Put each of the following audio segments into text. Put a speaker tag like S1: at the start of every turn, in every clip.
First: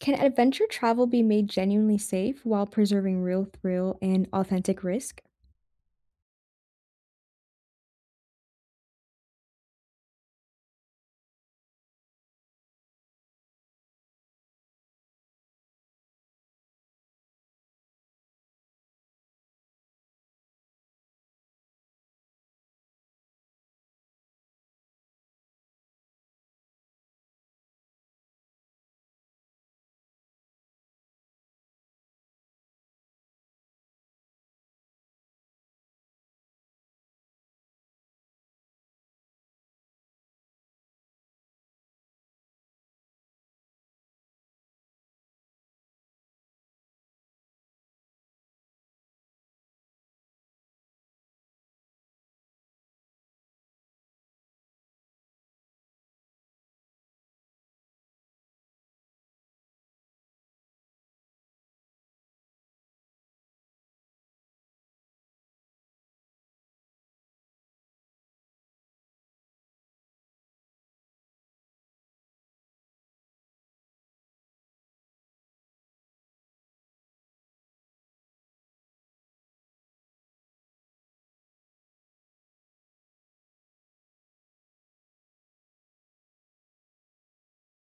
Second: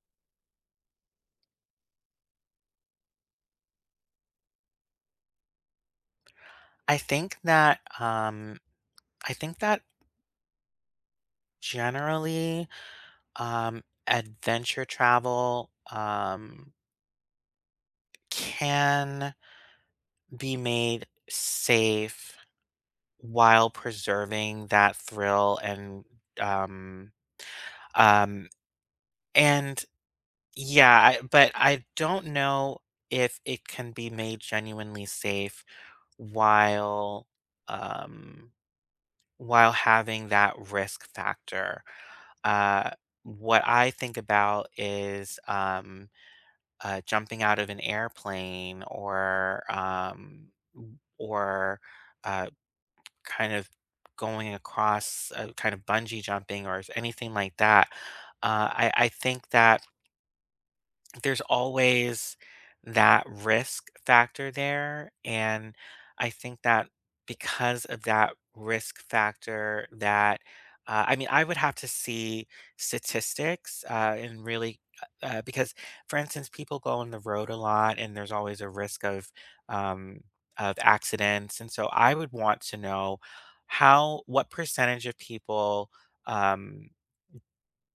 S1: Can adventure travel be made genuinely safe while preserving real thrill and authentic risk?
S2: I think that um I think that generally, adventure travel can be made safe while preserving that thrill um um and yeah, but I don't know if it can be made genuinely safe while, um while having that risk factor. Uh, what I think about is, jumping out of an airplane, or or uh, kind of going across, kind of bungee jumping or anything like that. I think that there's always that risk factor there. And I think that because of that risk factor, that, I mean, I would have to see statistics, and really, because for instance, people go on the road a lot and there's always a risk um, of accidents. And so I would want to know how, what percentage of people. Um,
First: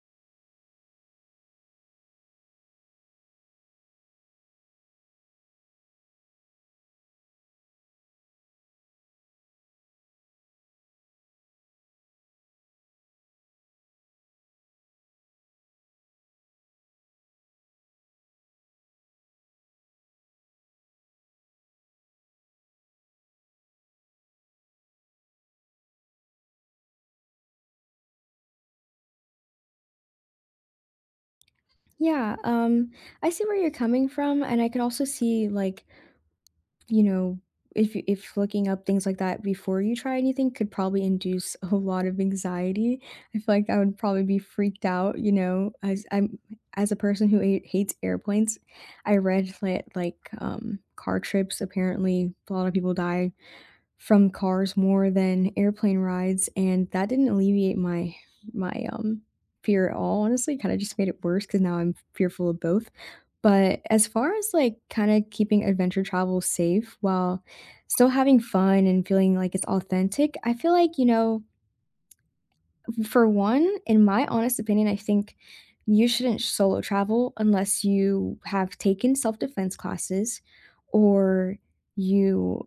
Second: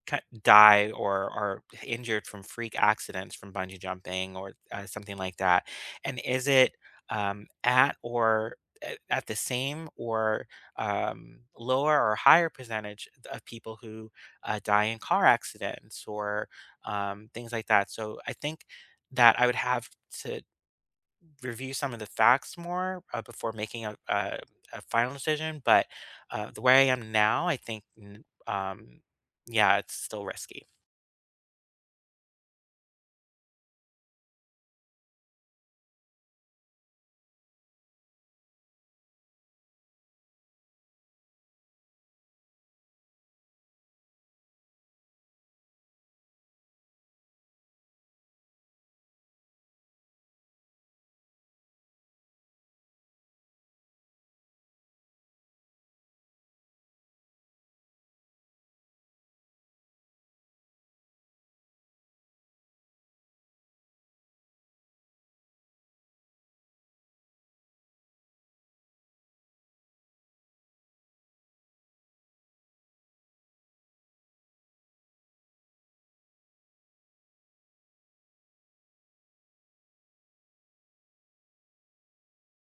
S2: ki die or are injured from freak accidents from bungee jumping, or something like that? And is it, at or a at the same, or lower or higher percentage of people who, die in car accidents, or things like that? So, I think that I would have to review some of the facts more, before making a final decision, but, the way I am now, I think, n yeah, it's still risky.
S1: Yeah, I see where you're coming from, and I can also see like you know if looking up things like that before you try anything could probably induce a lot of anxiety. I feel like I would probably be freaked out, you know, as a person who hates airplanes. I read that like car trips apparently a lot of people die from cars more than airplane rides, and that didn't alleviate my fear at all, honestly, kinda just made it worse because now I'm fearful of both. But as far as, like, kinda keeping adventure travel safe while still having fun and feeling like it's authentic, I feel like, you know, for one, in my honest opinion, I think you shouldn't solo travel unless you have taken self defense classes or you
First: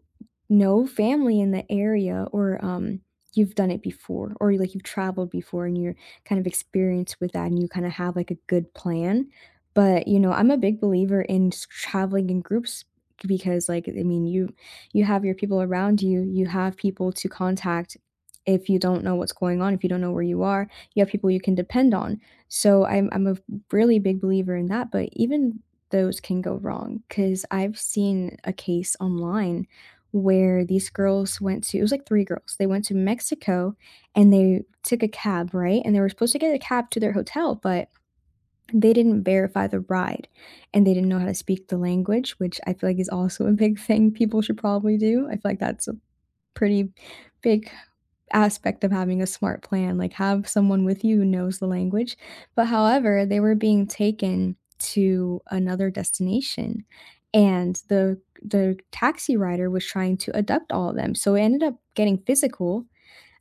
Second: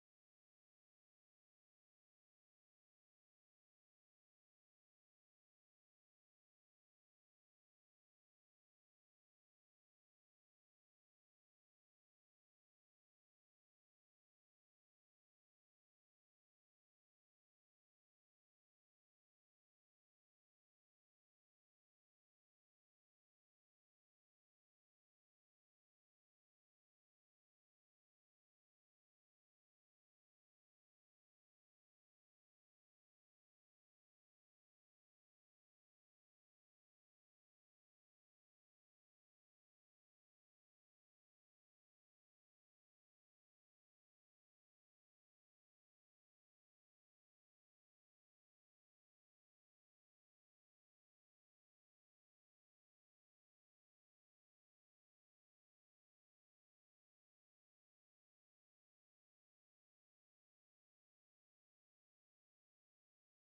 S1: know family in the area or you've done it before or like you've traveled before and you're kind of experienced with that and you kind of have like a good plan. But, you know, I'm a big believer in traveling in groups because like I mean you have your people around you, you have people to contact if you don't know what's going on, if you don't know where you are, you have people you can depend on. So I'm a really big believer in that, but even those can go wrong cuz I've seen a case online where these girls went to, it was like 3 girls. They went to Mexico and they took a cab, right? And they were supposed to get a cab to their hotel, but they didn't verify the ride and they didn't know how to speak the language, which I feel like is also a big thing people should probably do. I feel like that's a pretty big aspect of having a smart plan, like have someone with you who knows the language. But however, they were being taken to another destination and the taxi rider was trying to abduct all of them. So it ended up getting physical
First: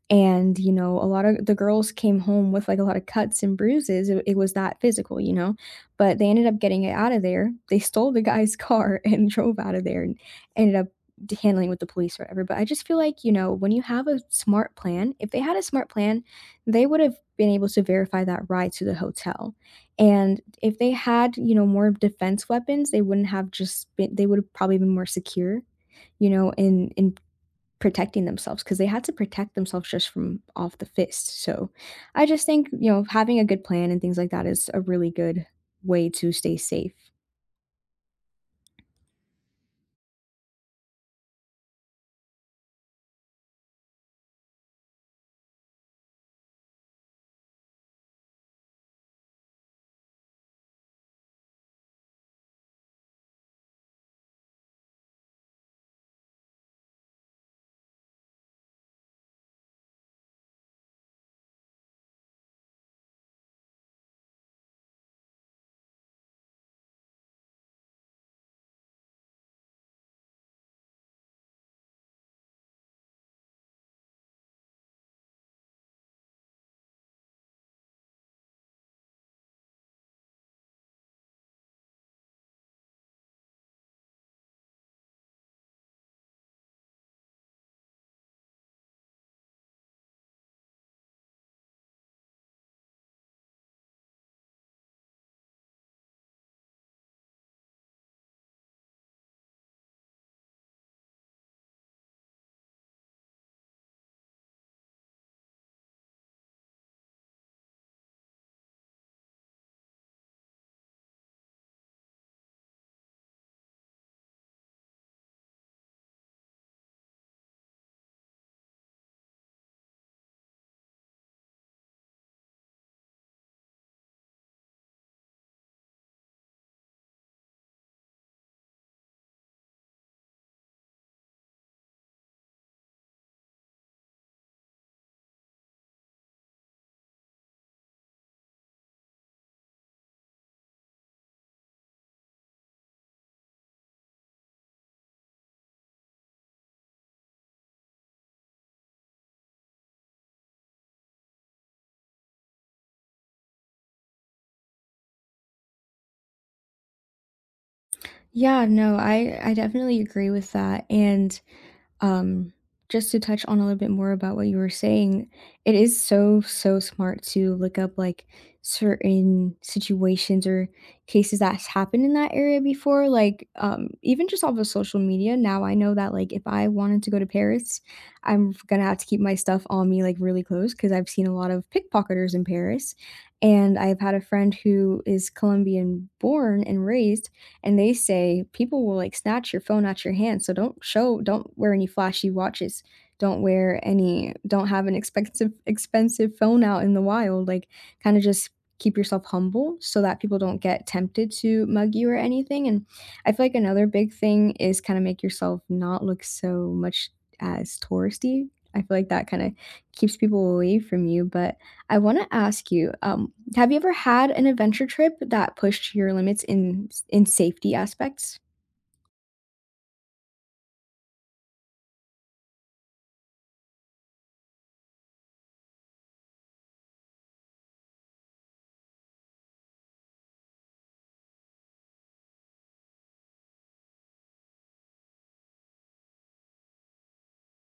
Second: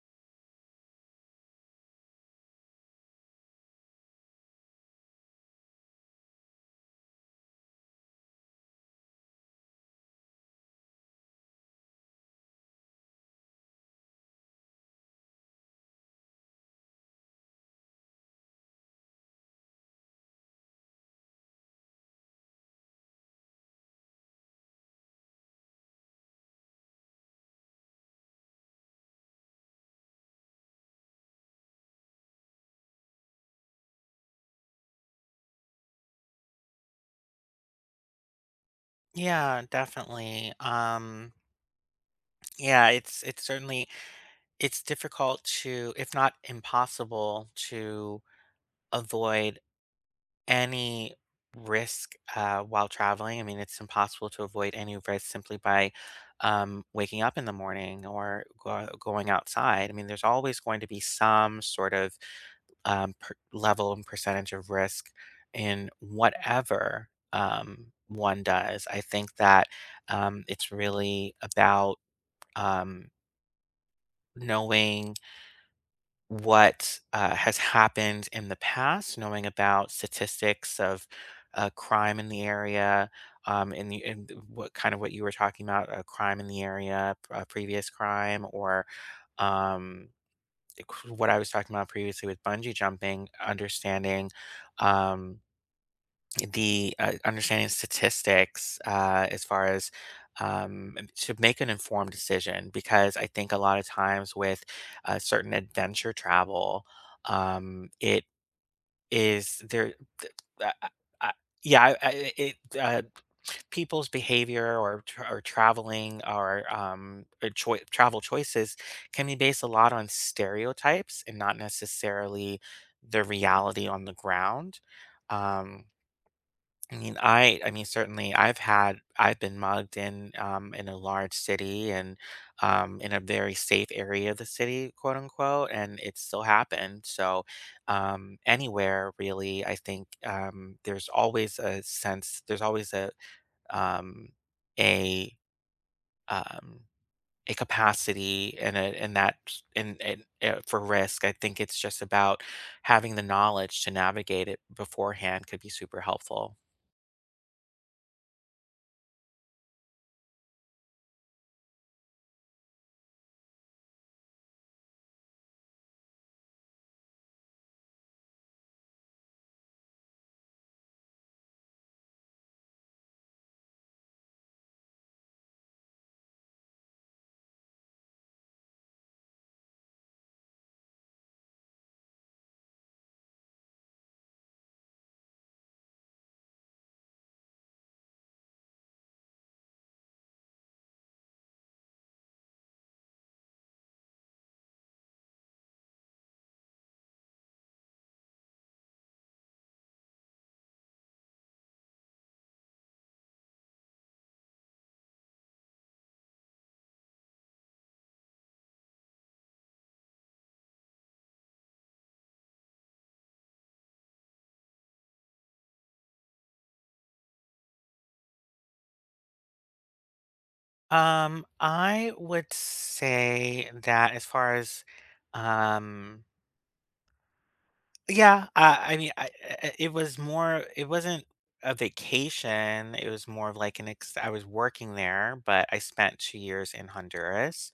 S1: and, you know, a lot of the girls came home with, like, a lot of cuts and bruises, it was that physical, you know? But they ended up getting it out of there. They stole the guy's car and drove out of there and ended up d handling with the police or whatever, but I just feel like, you know, when you have a smart plan if they had a smart plan, they would've been able to verify that ride to the hotel. And if they had, you know, more defense weapons, they wouldn't have just been they would've probably been more secure, you know, in protecting themselves because they had to protect themselves just from off the fist. So I just think, you know, having a good plan and things like that is a really good way to stay safe.
S2: Yeah, definitely. Yeah, it's certainly it's difficult to, if not impossible, to avoid any risk, while traveling. I mean, it's impossible to avoid any risk simply by, waking up in the morning or going outside. I mean, there's always going to be some sort of, level and percentage of risk in whatever, one does. I think that, it's really about, um, knowing what, has happened in the past, knowing about statistics of, crime in the area, what kind of what you were talking about, a crime in the area, a previous crime, or, um, what I was talking about previously with bungee jumping, understanding, um, the, understanding statistics, as far as, to make an informed decision. Because I think a lot of times with, certain adventure travel, it is there th I yeah, I it, people's behavior or tr or traveling, or or choi travel choices can be based a lot on stereotypes and not necessarily the reality on the ground. Um I mean, I I mean, certainly I've been mugged in, in a large city and, in a very safe area of the city, quote unquote, and it still happened. So, anywhere really, I think there's always a sense there's always um a um a capacity and a and that in for risk. I think it's just about having the knowledge to navigate it beforehand could be super helpful.
S1: Yeah, no, I definitely agree with that. And Um, just to touch on a little bit more about what you were saying, it is so, so smart to look up like certain situations or cases that's happened in that area before. Like, even just off of social media, now I know that like if I wanted to go to Paris, I'm gonna have to keep my stuff on me like really close because I've seen a lot of pickpocketers in Paris. And I've had a friend who is Colombian born and raised, and they say people will like snatch your phone out your hand, so don't wear any flashy watches, don't wear any don't have an expensive phone out in the wild, like kind of just keep yourself humble so that people don't get tempted to mug you or anything. And I feel like another big thing is kind of make yourself not look so much as touristy. I feel like that kind of keeps people away from you. But I want to ask you, have you ever had an adventure trip that pushed your limits in safety aspects?
S2: I would say that as far as, um, yeah, it was more, it wasn't a vacation. It was more of like an ex I was working there, but I spent 2 years in Honduras,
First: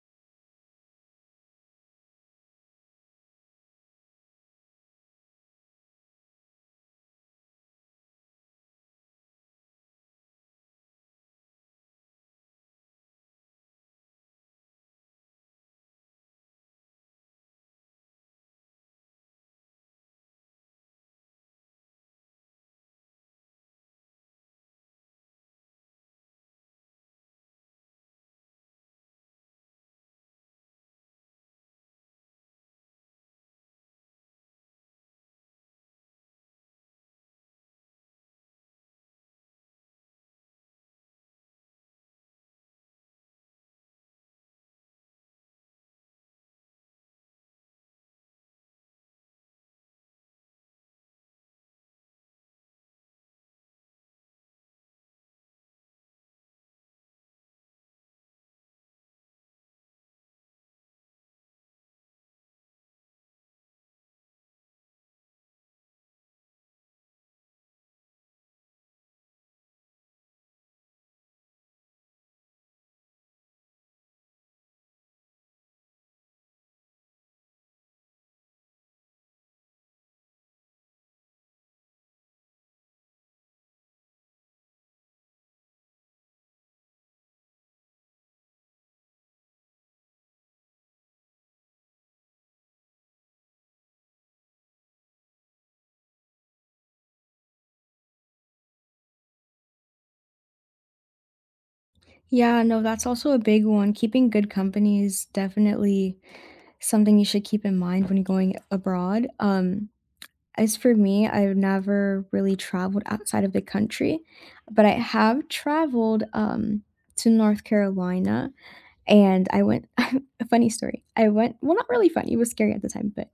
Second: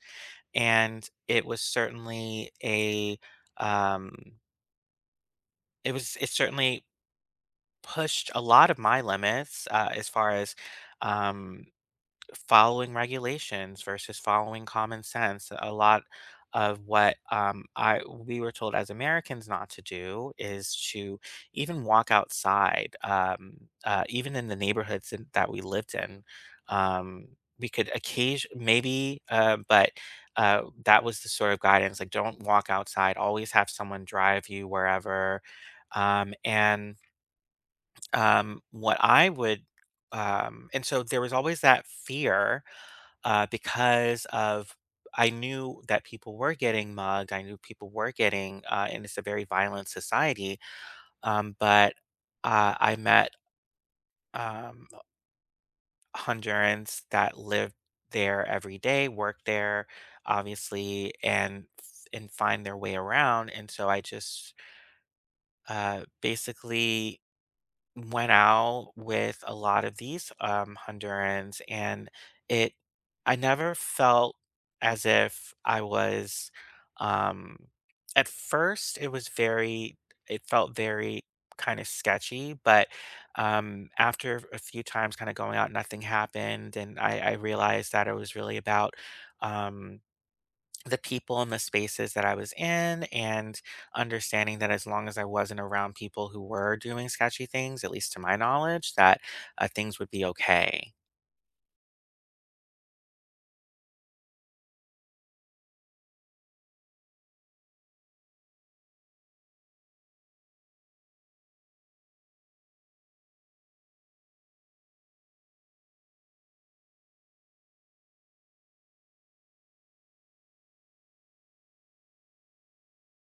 S2: and it was certainly a, um, it certainly pushed a lot of my limits, as far as, um, following regulations versus following common sense. A lot of what, I we were told as Americans not to do is to even walk outside, even in the neighborhoods that we lived in. Um, we could occasion maybe, but that was the sort of guidance like don't walk outside. Always have someone drive you wherever. And what I would and so there was always that fear, because of, I knew that people were getting mugged. I knew people were getting, and it's a very violent society. But I met, um, Hondurans that lived there every day, worked there, obviously, and find their way around. And so I just, basically went out with a lot of these, Hondurans, and it I never felt as if I was. Um, at first, it was very. It felt very kind of sketchy, but, after a few times, kind of going out, nothing happened, and I realized that it was really about. Um, the people and the spaces that I was in, and understanding that as long as I wasn't around people who were doing sketchy things, at least to my knowledge, that, things would be okay.
S1: Yeah, no, that's also a big one. Keeping good company is definitely something you should keep in mind when you're going abroad. As for me, I've never really traveled outside of the country, but I have traveled to North Carolina, and I went a funny story. I went Well, not really funny, it was scary at the time, but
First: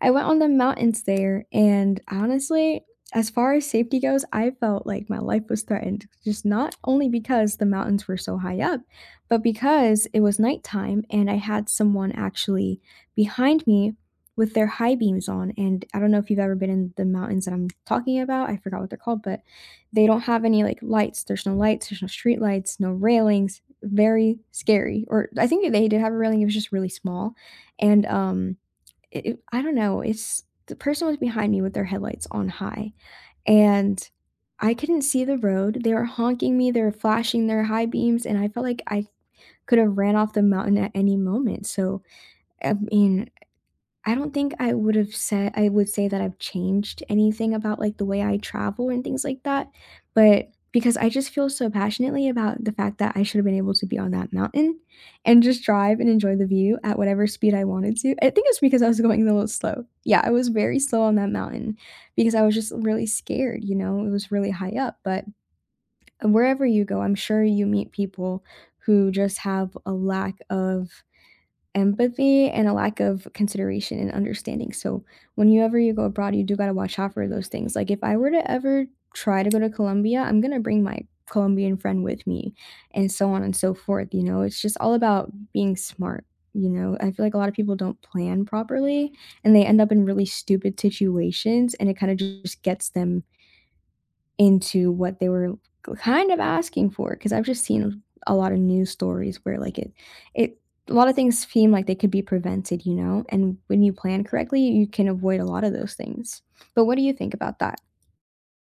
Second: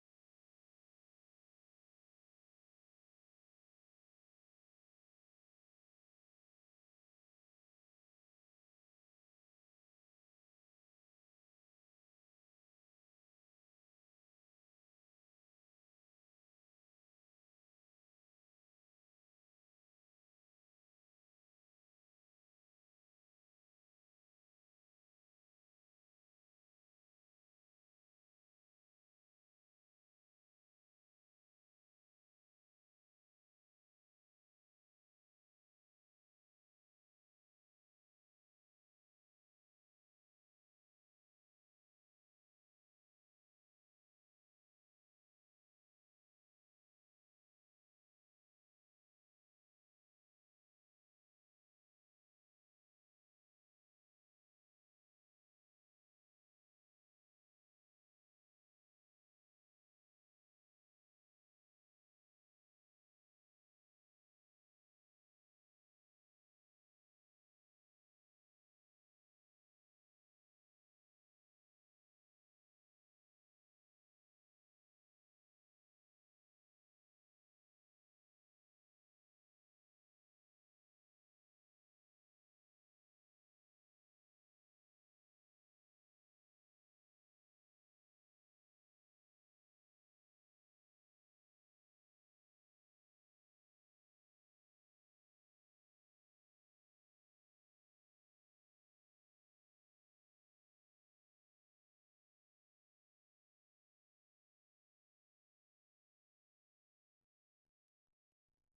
S1: I went on the mountains there, and honestly, as far as safety goes, I felt like my life was threatened, just not only because the mountains were so high up, but because it was nighttime and I had someone actually behind me with their high beams on. And I don't know if you've ever been in the mountains that I'm talking about. I forgot what they're called, but they don't have any like lights. There's no lights, there's no street lights, no railings, very scary, or I think they did have a railing, it was just really small, and, it it I don't know, it's the person was behind me with their headlights on high, and I couldn't see the road, they were honking me, they were flashing their high beams, and I felt like I could have ran off the mountain at any moment. So, I mean, I don't think I would have said I would say that I've changed anything about, like, the way I travel and things like that, but because I just feel so passionately about the fact that I should have been able to be on that mountain and just drive and enjoy the view at whatever speed I wanted to. I think it's because I was going a little slow. Yeah, I was very slow on that mountain because I was just really scared, you know, it was really high up. But wherever you go, I'm sure you meet people who just have a lack of empathy and a lack of consideration and understanding. So whenever you go abroad, you do gotta watch out for those things. Like if I were to ever try to go to Colombia, I'm gonna bring my Colombian friend with me, and so on and so forth. You know, it's just all about being smart. You know, I feel like a lot of people don't plan properly and they end up in really stupid situations, and it kind of just gets them into what they were kind of asking for, because 'cause I've just seen a lot of news stories where, like, it a lot of things seem like they could be prevented, you know, and when you plan correctly, you can avoid a lot of those things. But what do you think about that?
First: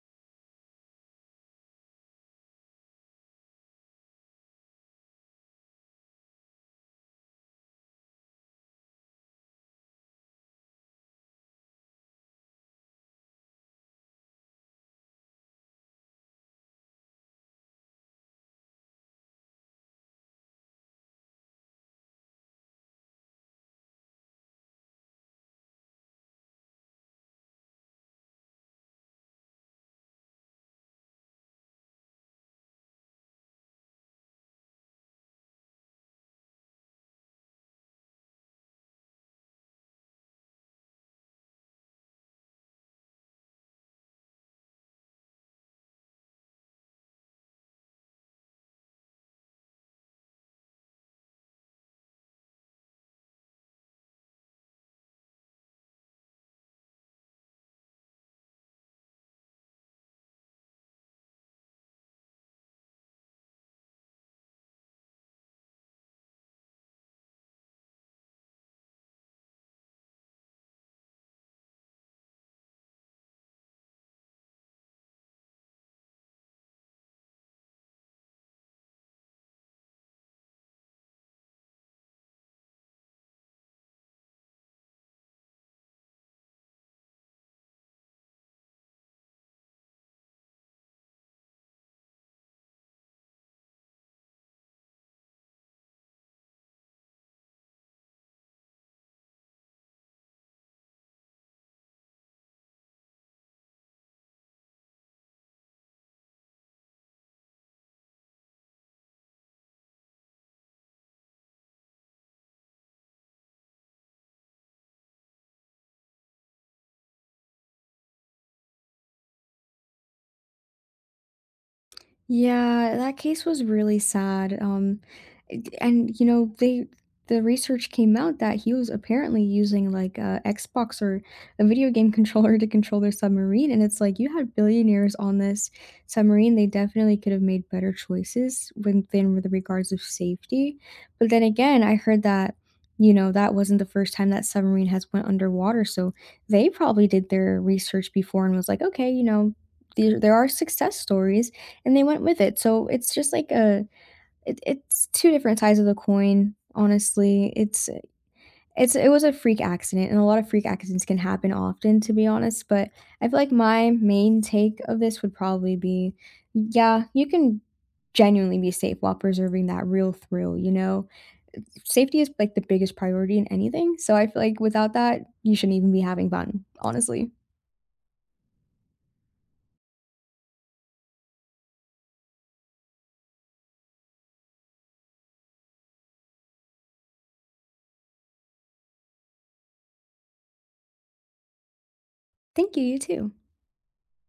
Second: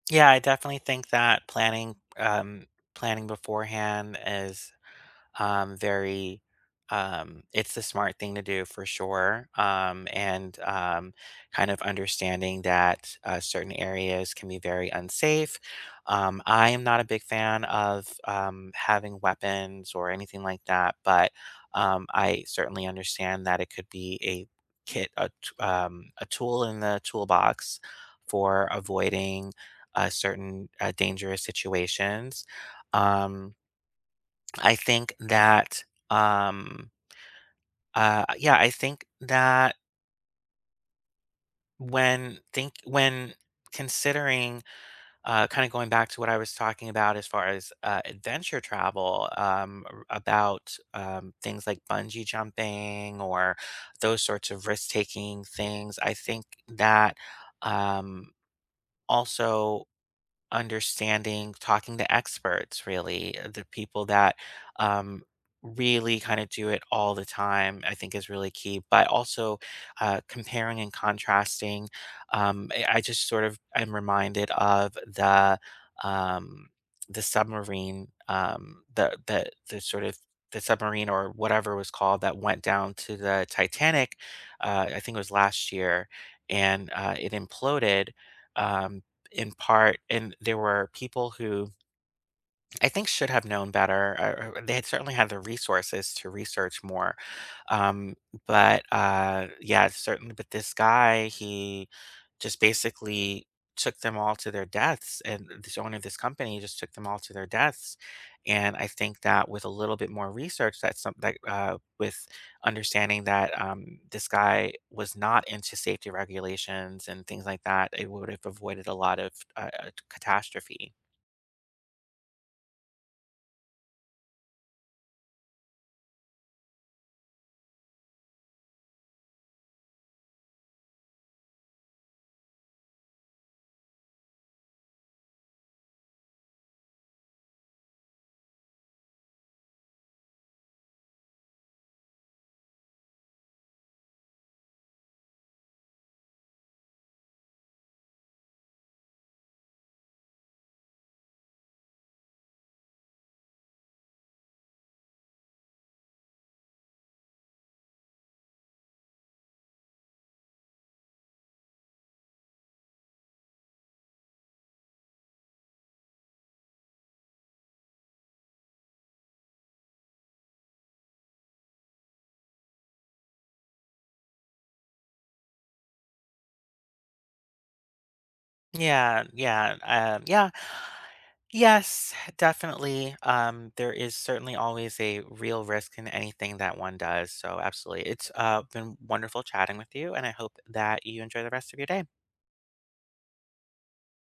S2: Yeah, I definitely think that planning, planning beforehand is, very, it's the smart thing to do for sure. And kind of understanding that, certain areas can be very unsafe. I am not a big fan of, having weapons or anything like that, but, I certainly understand that it could be a kit, a, t- a tool in the toolbox for avoiding, certain, dangerous situations. Um, I think that, um, yeah, I think that when considering, kind of going back to what I was talking about as far as, adventure travel, r- about things like bungee jumping or those sorts of risk taking things, I think that, um, also understanding, talking to experts, really, the people that, um, really kind of do it all the time, I think is really key. But also, comparing and contrasting. I just sort of am reminded of the, um, the submarine, the sort of the submarine or whatever it was called that went down to the Titanic. I think it was last year, and, it imploded, um, in part, and there were people who I think should have known better. Or They had certainly had the resources to research more, um, but yeah, certainly. But this guy, he just basically took them all to their deaths, and this owner of this company just took them all to their deaths. And I think that with a little bit more research, that's something that, with understanding that, this guy was not into safety regulations and things like that, it would have avoided a lot of, catastrophe.
S1: Yeah, that case was really sad. And you know, the research came out that he was apparently using like a Xbox or a video game controller to control their submarine, and it's like you had billionaires on this submarine. They definitely could have made better choices with regards of safety. But then again, I heard that you know that wasn't the first time that submarine has went underwater, so they probably did their research before and was like, okay, you know, there are success stories and they went with it. So it's just like a it's two different sides of the coin. Honestly, it was a freak accident, and a lot of freak accidents can happen often, to be honest. But I feel like my main take of this would probably be, yeah, you can genuinely be safe while preserving that real thrill. You know, safety is like the biggest priority in anything. So I feel like without that, you shouldn't even be having fun. Honestly,
S2: Yeah, yeah, um, yeah. Yes, definitely. There is certainly always a real risk in anything that one does. So, absolutely. It's, been wonderful chatting with you, and I hope that you enjoy the rest of your day.
S1: thank you. You too.